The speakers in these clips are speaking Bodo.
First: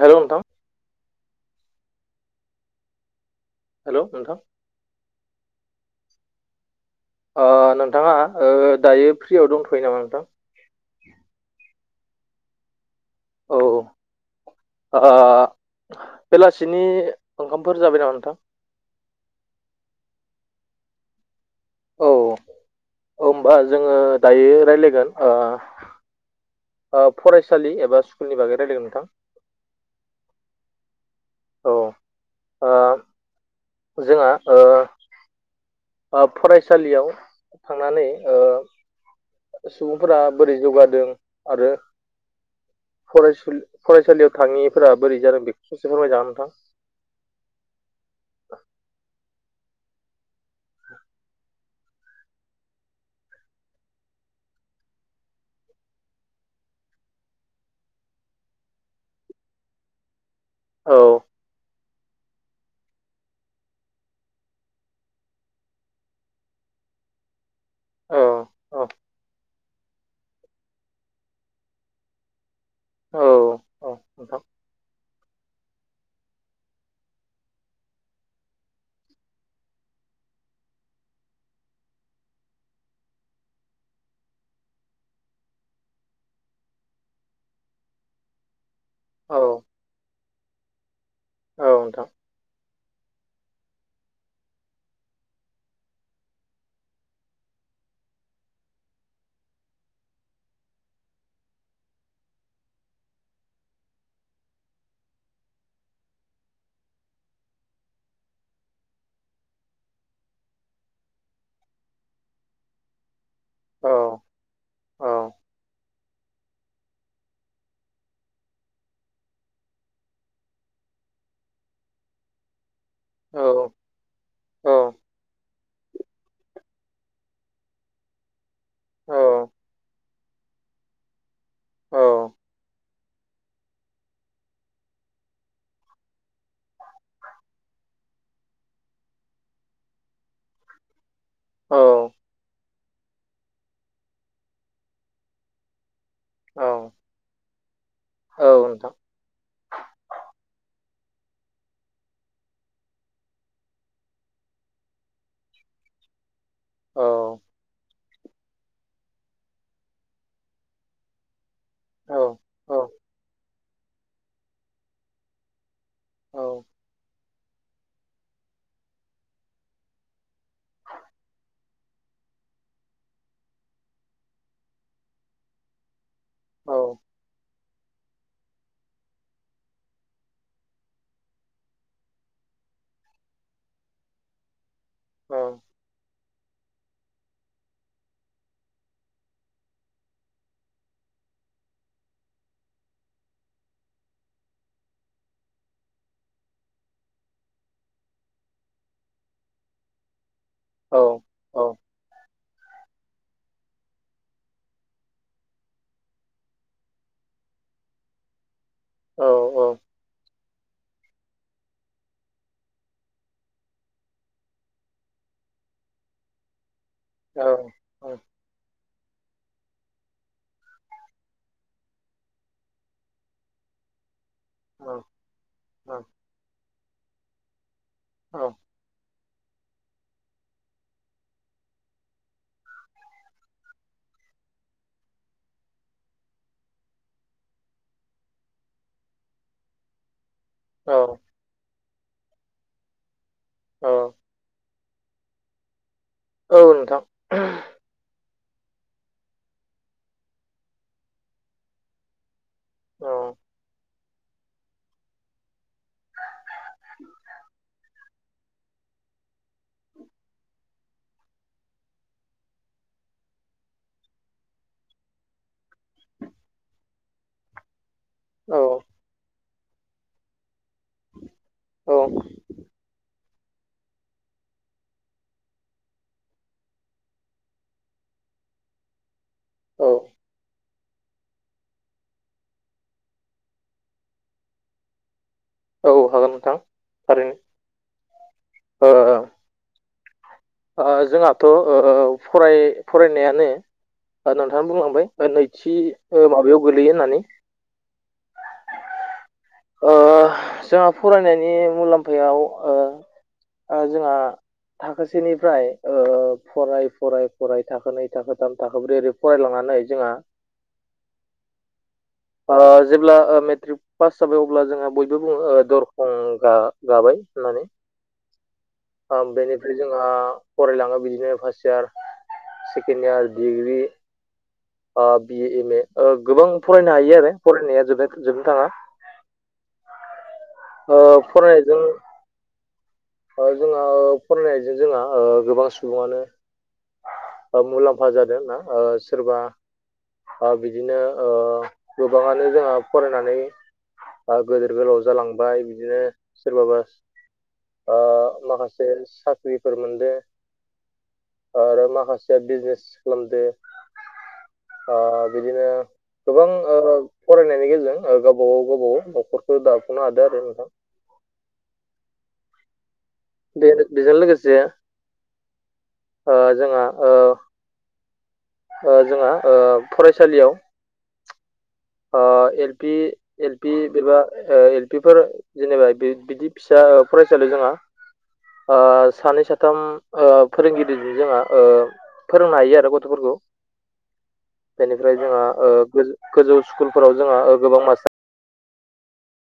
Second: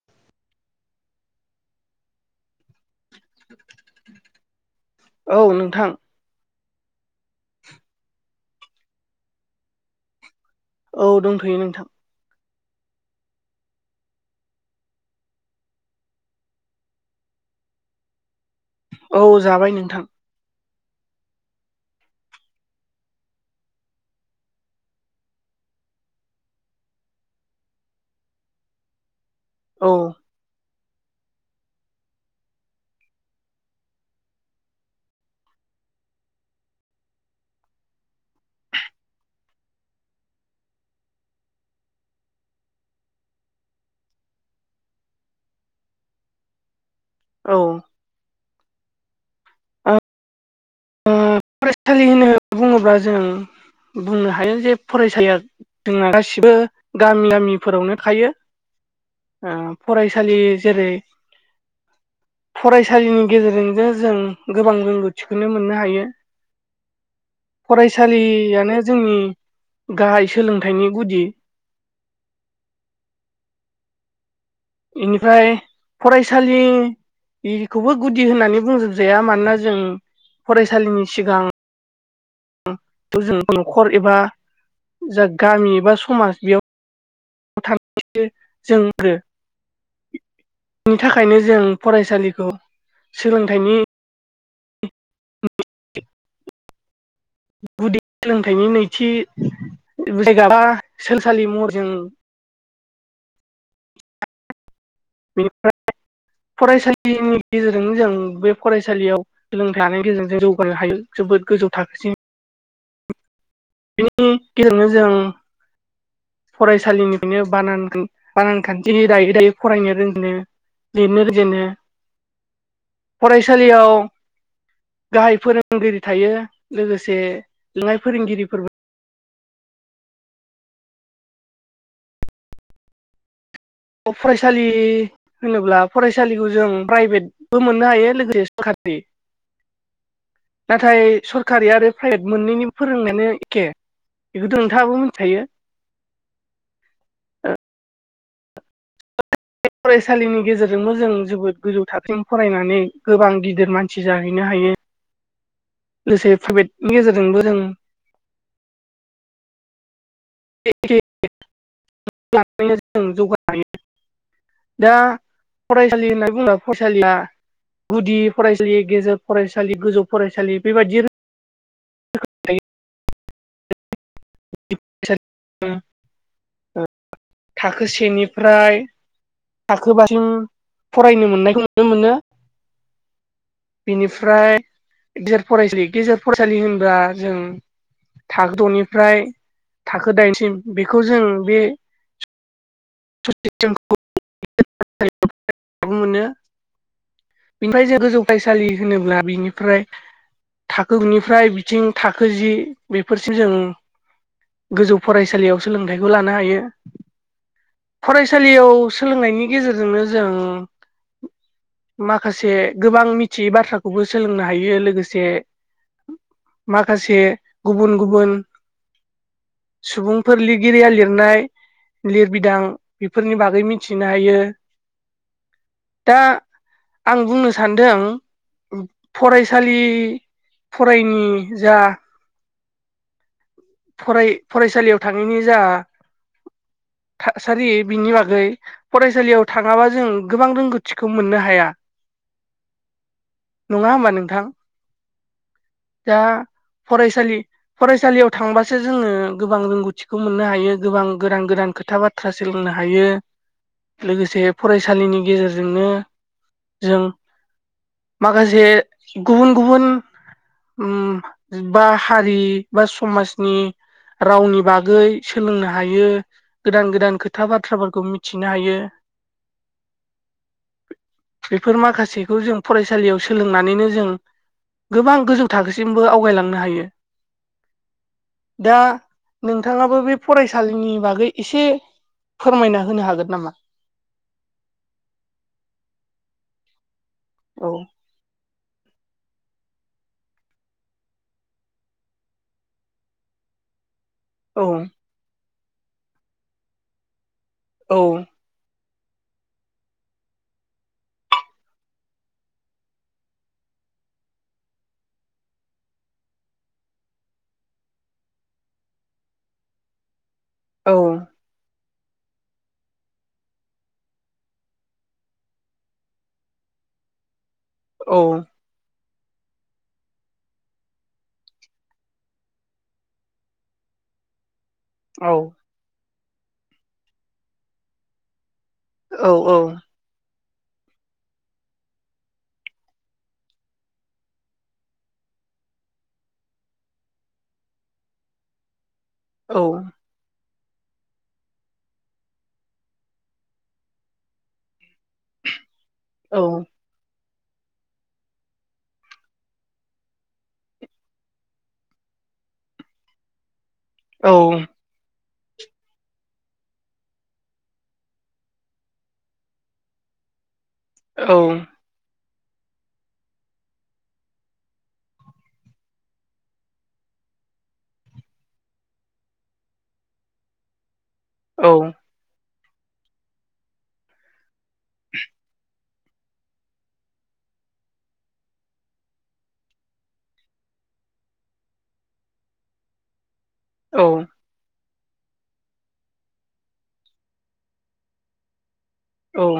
हेलौ नोंथां हेल' नोंथां औ नोंथां। नोंथाङा दायो फ्रियाव दंथ'यो नामा नोंथां? औ दंथ'यो नोंथां औ बेलासिनि ओंखामफोर जाबाय नामा नोंथां? औ जाबाय नोंथां। औ होनबा जोङो दायो रायज्लायगोन। फरायसालि एबा स्कुलनि बागै रायजलायगोन नोंथां। औ औ जोंहा फरायसालियाव थांनानै सुबुंफोरा बोरै जौगादों आरो। फरायसालियाव थाङिफोरा बोरै जादों बेखौस'सो फोरमायजागोन नोंथां। औ [inaudible] ओ फरायसालि होनो बुङोब्ला जों बुंनो हायो जे फरायसालिया जोंना गासिबो गामि गामिफोरावनो थायो। फरायसालि जेरै औ फरायसालिनि गेजेरजोंनो जों गोबां रोंगौथिखौनो मोननो हायो। औ फरायसालियानो औ जोंनि गाहाय सोलोंथाइनि गुदि औ औ नोंथां बेनिफ्राय फरायसालि बेखौबो गुदि होननानै बुंजोबजाया मानोना जों फरायसालिनि सिगां जों न'खर एबा जा गामि एबा समाज बेयाव [unintelligible] जोङो औ औ बिनि थाखायनो जों नोंथां फरायसालिखौ सोलोंथाइनि [unintelligible] [inaudible] जायगाबा सोलोंसालि महरजों बेनिफ्राय फरायसालिनि गेजेरजोंनो जों बे फरायसालियाव सोलोंथाइ लानायनि गेजेरजों जों जौगानो हायो जोबोद गोजौ थाखोसिम औ बेनि गेजेरनो औ जों फरायसालिनिफ्रायनो बान बानान खान्थि दायै दायै फरायनो रोङो [unintelligible] [unintelligible] औ फरायसालियाव औ गाहाय फोरों फोरोंगिरि थायो लोगोसे लोंनाय फोरोंगिरिफोरबो औ फरायसालि होनोब्ला फरायसालिखौ जों प्राइभेटबो मोननो हायो लोगोसे सरकारि बे [unintelligible] नाथाय सरखारि औ आरो प्राइभेट मोननैनि फोरोंनायानो एखे बेखौथ' नोंथाङाबो मिथिखायो। औ [unintelligible] औ नोंथां बे फरायसालिनि गेजेरजोंबो जों जोबोद गोजौ थाखोम फरायनानै गोबां गिदिर मानसि जाहैनो हायो। [unintelligible] लोगोसे प्राइभेटनि औ गेजेरजोंबो जों [unintelligible] औ औ [unintelligible] गुदि फरायसालि गेजेर फरायसालि गोजौ फरायसालि बेबायदिनो [unintelligible] औ थाखो सेनिफ्राय थाखोबासिम फरायनो मोननायखौ नुनो मोनो बेनिफ्राय गेजेर फरायसालि गेजेर फरायसालि होनबा जों थाखो द'निफ्राय थाखो दाइनसिम बेखौ जों बे [unintelligible] बिनिफ्राय जे गोजौ फरायसालि होनोब्ला बिनिफ्राय औ थाखोनिफ्राय औ बिथिं थाखो जि बेफोरसिम जों गोजौ फरायसालियाव सोलोंथाइखौ लानो हायो। फरायसालियाव सोलोंनायनि नोंथां गेजेरजोंनो जों माखासे गोबां मिथियै बाथ्राखौबो सोलोंनो हायो लोगोसे [unintelligible] माखासे औ औ गुबुन गुबुन सुबुंफोर लिरगिरिया लिरनाय लिरबिदां बेफोरनि बागै मिथिनो हायो औ दा आं बुंनो सान फरायसालि फरायिनि जा फराय फरायसालियाव थाङैनि जा थासारि बिनि बागै फरायसालियाव थाङाबा जों गोबां रोंगौथिखौ मोननो हाया नङा होमबा नोंथां दा फरायसालि फरायसालियाव थांबासो जोङो गोबां रोंगौथिखौ मोननो हायो गोबां गोदान गोदान खोथा बाथ्रा सोलोंनो हायो लोगोसे फरायसालिनि गेजेरजोंनो जों माखासे गुबुन गुबुन बा हारि बा समाजनि रावनि बागै सोलोंनो हायो गोदान गोदान खोथा बाथ्राफोरखौ खौ मिथिनो हायो बेफोर माखासेखौ जों फरायसा सालियाव सोलोंनानैनो जों गोबां गोजौ थाखोसिमबो आवगायलांनो हायो दा औ नोंथाङाबो बे फरायसा सालिनि बागै एसे फोरमायना होनो हागोन नामा औ हागोन नोंथां थारैनो औ ओ ओ जोंहाथ ओ फराय फरायनायानो नोंथाङा औ बुंलांबाय नैथि ओ माबायाव गोलैयो होननानै औ ओ जोंहा फरायनायनि मुलाम्फायाव ओ ओ जोंहा थाखोसेनिफ्राय ओ फराय फराय फराय थाखोनै थाखोथाम थाखो बै ओरै फरायलाङा नानै जोंहा औ ओ जेब्ला ओ मेट्रिक पास जाबाय अब्ला जोहा बयबो बुङो दरखं गाबाय माने औ ओ बेनिफ्राय जोंहा फरायलाङो बिदिनो first year second year degree ओ औ बि ए एम ए ओ गोबां फरायनो हायो आरो फरायनाया जोब जोबनो थाङा औ औ ओ फरायनायजों ओ जोंहा फरायनायजों ओ जोंहा गोबां सुबुङानो मुलाम्फा जादों ओ सोरबा औ ओ बिदिनो ओ गोबाङानो जोंहा फरायनानै ओ गेदेर गोलाव जालांबाय बिदिनो औ सोरबाबा ओ माखासे साख्रिफोर मोनदों आरो माखासेया बिजनेस खालामदो औ ओ बिदिनो गोबां ओ फरायनायनि गेजेरजों गावबागाव गावबागाव नखरखौ दाफुंनो हादो आरो नोंथां औ बे बेजों लोगोसे ओ जोंहा ओ ओ जोंहा ओ फरायसालियाव ओ पि एल पि एबा एल पिफोर जेनेबा बिदि फिसा फरायसालि जोंहा ओ सानै साथाम ओ फोरोंगिरिजों जोंहा ओ फोरोंनो हायो आरो गथफोरखौ औ बेनिफ्राय जोंहा ओ गोजौ स्कुलफोराव जोंहा गोबां मास्टार औ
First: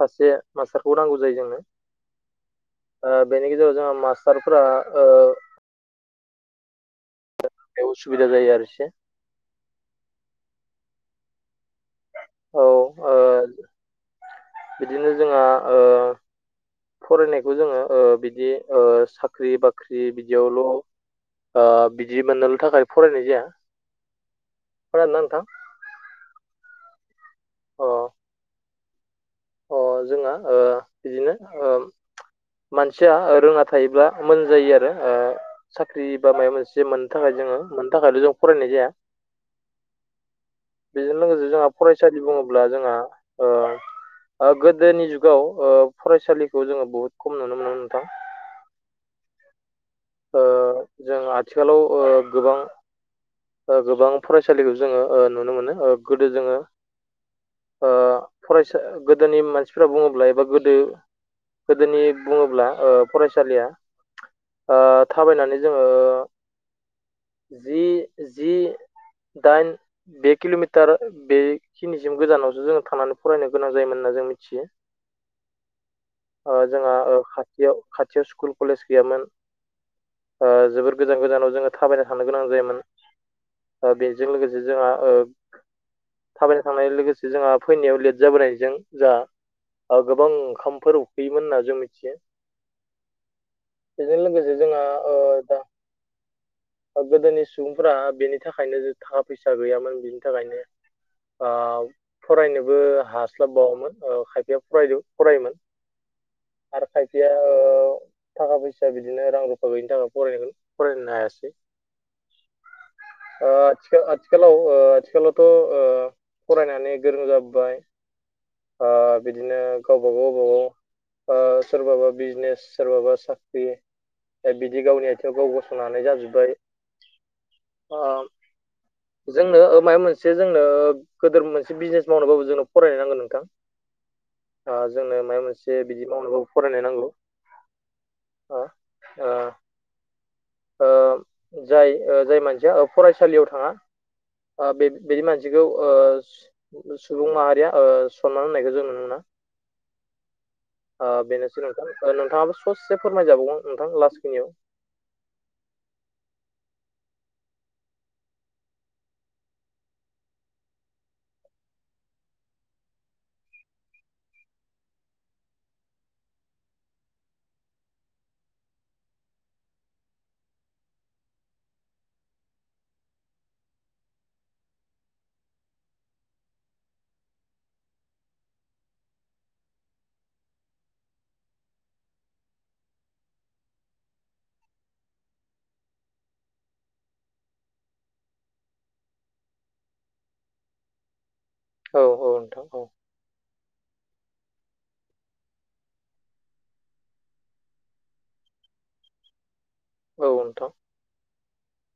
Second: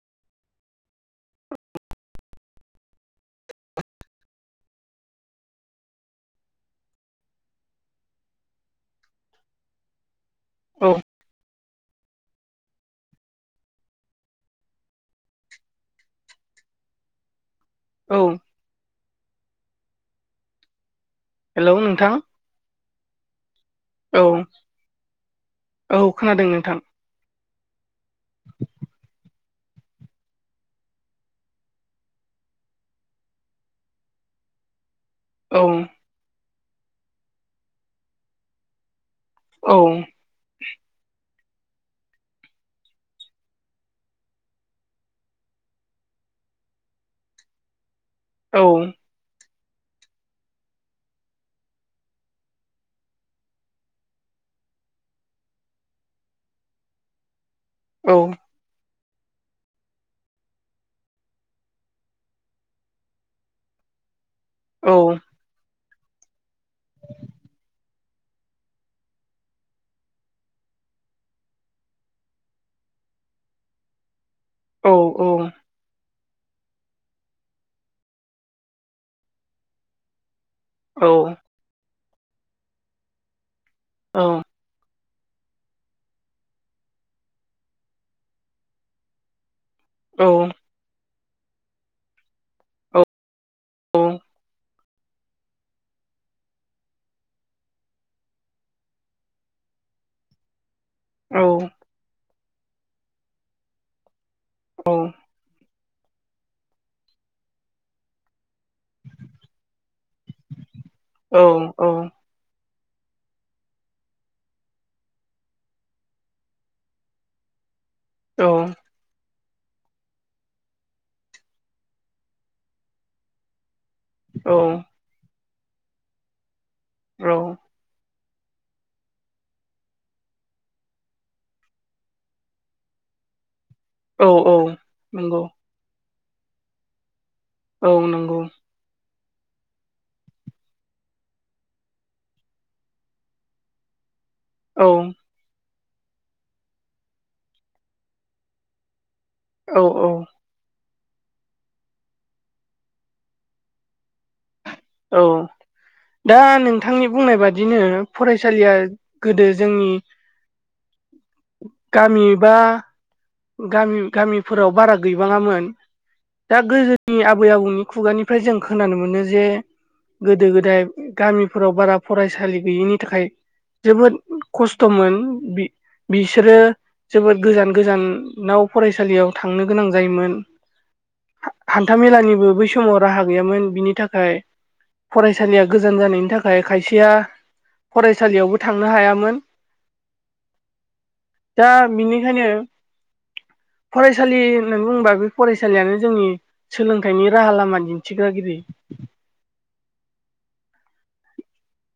सासे मास्टारखौ नांगौ जायो जोंनो ओ बेनि गेजेराव जोंहा मास्टारफोरा ओ असुबिदा जायो आरो एसे औ औ ओ बिदिनो जोंहा ओ फरायनायखौ जोङो औ बिदि ओ साख्रि बाख्रि बिदियावल ओ हेलौ नोंथां बिदि मोननो थाखाय फरायनाय जाया औ खोनादोंना नोंथां औ खोनादों नोंथां अ अ जोंहा ओ बिदिनो ओ मानसिया रोङना थायोब्ला मोजां जायो आरो ओ औ साख्रि बा माबा मोनसे मोननो थाखाय जोङो मोननो थाखायल जों फरायनाय जाया औ बेजों लोगोसे जोंहा फरायसालि बुङोब्ला जोंहा ओ गोदोनि जुगाव ओ फरायसालिखौ जोङो बुहुत खम नुनो मोनो नोंथां औ ओ जों आथिखालाव ओ गोबां ओ गोबां फरायसालिखौ जोङो ओ नुनो मोनो ओ गोदो जोङो ओ औ फरायसा गोदोनि मानसिफोरा बुङोब्ला एबा गोदो गोदोनि बुङोब्ला ओ फरायसालिया ओ औ थाबायनानै जोङो ओ जि जि दाइन बे किल'मिटार बेखिनिसिम गोजानावसो जोङो थानानै फरायनो गोनां जायोमोन्ना जों मिथि औ औ ओ जोंहा ओ खाथियाव खाथियाव स्कुल कलेज गैयामोन ओ जोबोर औ गोजान गोजानाव जोङो थाबायना थांनो गोनां जायोमोन ओ बेजों लोगोसे जोंहा ओ थाबायनो थांनाय लोगोसे जोंहा फैनायाव लेट जाबोनायजों जोंहा गोबां ओंखामफोर उखैयोमोन होनना जों मिथियो बेजों लोगोसे जोंहा ओ दा गोदोनि सुबुंफ बेनि थाखायनो थाखा फैसा गैयामोन बिनि थाखायनो ओ फरायनोबो हास्लाबबावोमोन ओ खायफ सेया फरायद फरायोमोन आरो खायसेया ओ थाखा फैसा बिदिनो रां रुफा गैयिनि थाखाय फरायगोन फरायनो हायासै ओ आथि आथिखालाव ओ आथिखालावथ' ओ फरायनानै गोरों जाबोबाय औ ओ बिदिनो गावबा गाव गावबागाव सोरबाबा बिजनेस सोरबाबा साख्रि ओ बिदि गावनि आथिङाव गाव गसंनो हानाय जाजोब्बाय औ औ जोंनो ओ माबा मोनसे जोंनो गोदोर मोनसे बिजनेस मावनोबाबो जोंनो फरायनो नांगोन नोंथां औ औ औ ओ जोंनो माबा नंगौ मोनसे बिदि मावनोबाबो फरायनो नांगौ औ नंगौ ओ ओ ओ जाय ओ जाय मानसिया ओ फरायसालियाव थाङा ओ औ बे बेदि मानसिखौ ओ सुबुं माहारिया ओ सनमान होनायखौ जों नुनो मोना औ औ ओ बेनोसै नोंथां नोंथाङाबो ससे फोरमायजाबावगोन नोंथां लास्टखिनियाव औ दा नोंथांनि बुंनाय बादिनो फरायसालिया गोदो जोंनि गामि बा गामि गामिफोराव बारा गैबाङामोन दा गोदोनि आबै आबौनि खुगानिफ्राय जों खोनानो मोनो जे गोदो गोदाय गामिफोराव बारा फरायसालि गैयिनि थाखाय जोबोद खस्थ'मोन बि बिसोरो जोबोद गोजान गोजानाव फरायसालियाव थांनो गोनां जायोमोन हा हान्थाामेलानिबो बै समाव राहा गैयामोन बिनि थाखाय फरायसालिया गोजान जानायनि थाखाय खायसेया फरायसालियावबो थांनो हायामोन [unintelligible] दा औ औ बिनिखायनो नोंथां औ फरायसालि होननानै बुङोबा बे फरायसालियानो जोंनि सोलोंथाइनि राहा लामा दिन्थिग्रा गिरि औ नोंथां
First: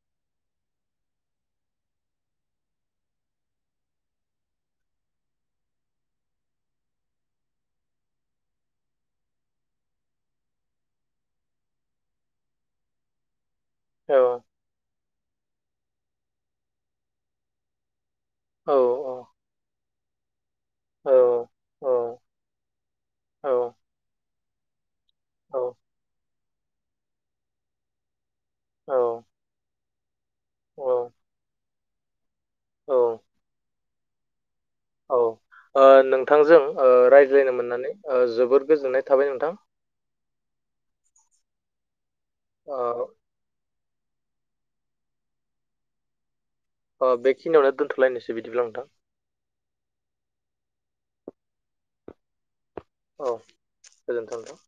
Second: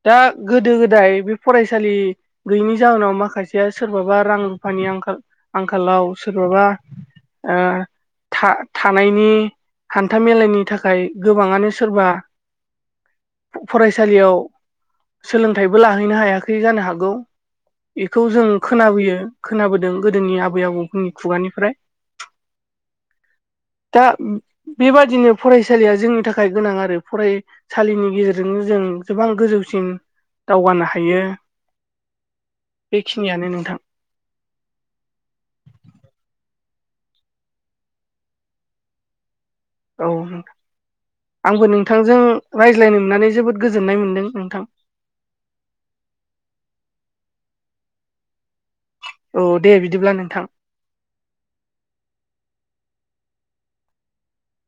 दा गोदो गोदाय बे फरायसालि गैयैनि जाहोनाव माखासेया सोरबाबा रां रुफानि नि आंखाल आंखालाव सोरबाबा था थानायनि हान्था मलाायनि थाखाय गोबाङानो सोरबा [unintelligible] फ औ फरायसालियाव सोलोंथाइबो लाहैनो हायाखै जानो हागौ बेखौ जों औ खोनाबोयो खोनाबोदों गोदोनि आबै आबौनि औ खुगानिफ्राय औ औ [unintelligible] बेबादिनो फरायसालिया जोंनि थाखाय गोनां आरो फरायसालिनि गेजेरजोंनो जों गोबां गोजौसिम दावगानो औ हायो औ बेखिनियानो नोंथां औ नोंथांजों रायज्लायनो मोननानै जोबोद गोजोननाय थाबाय नोंथां औ आंबो नोंथांजों रायज्लायनो ओ मोननानै जोबोद गो- जोन्नाय मोनदों नोंथां अ बेखिनियावनो दोनथ'लायनोसै बि- औ दे बिदिब्ला नोंथां औ गोजोन्थों नोंथां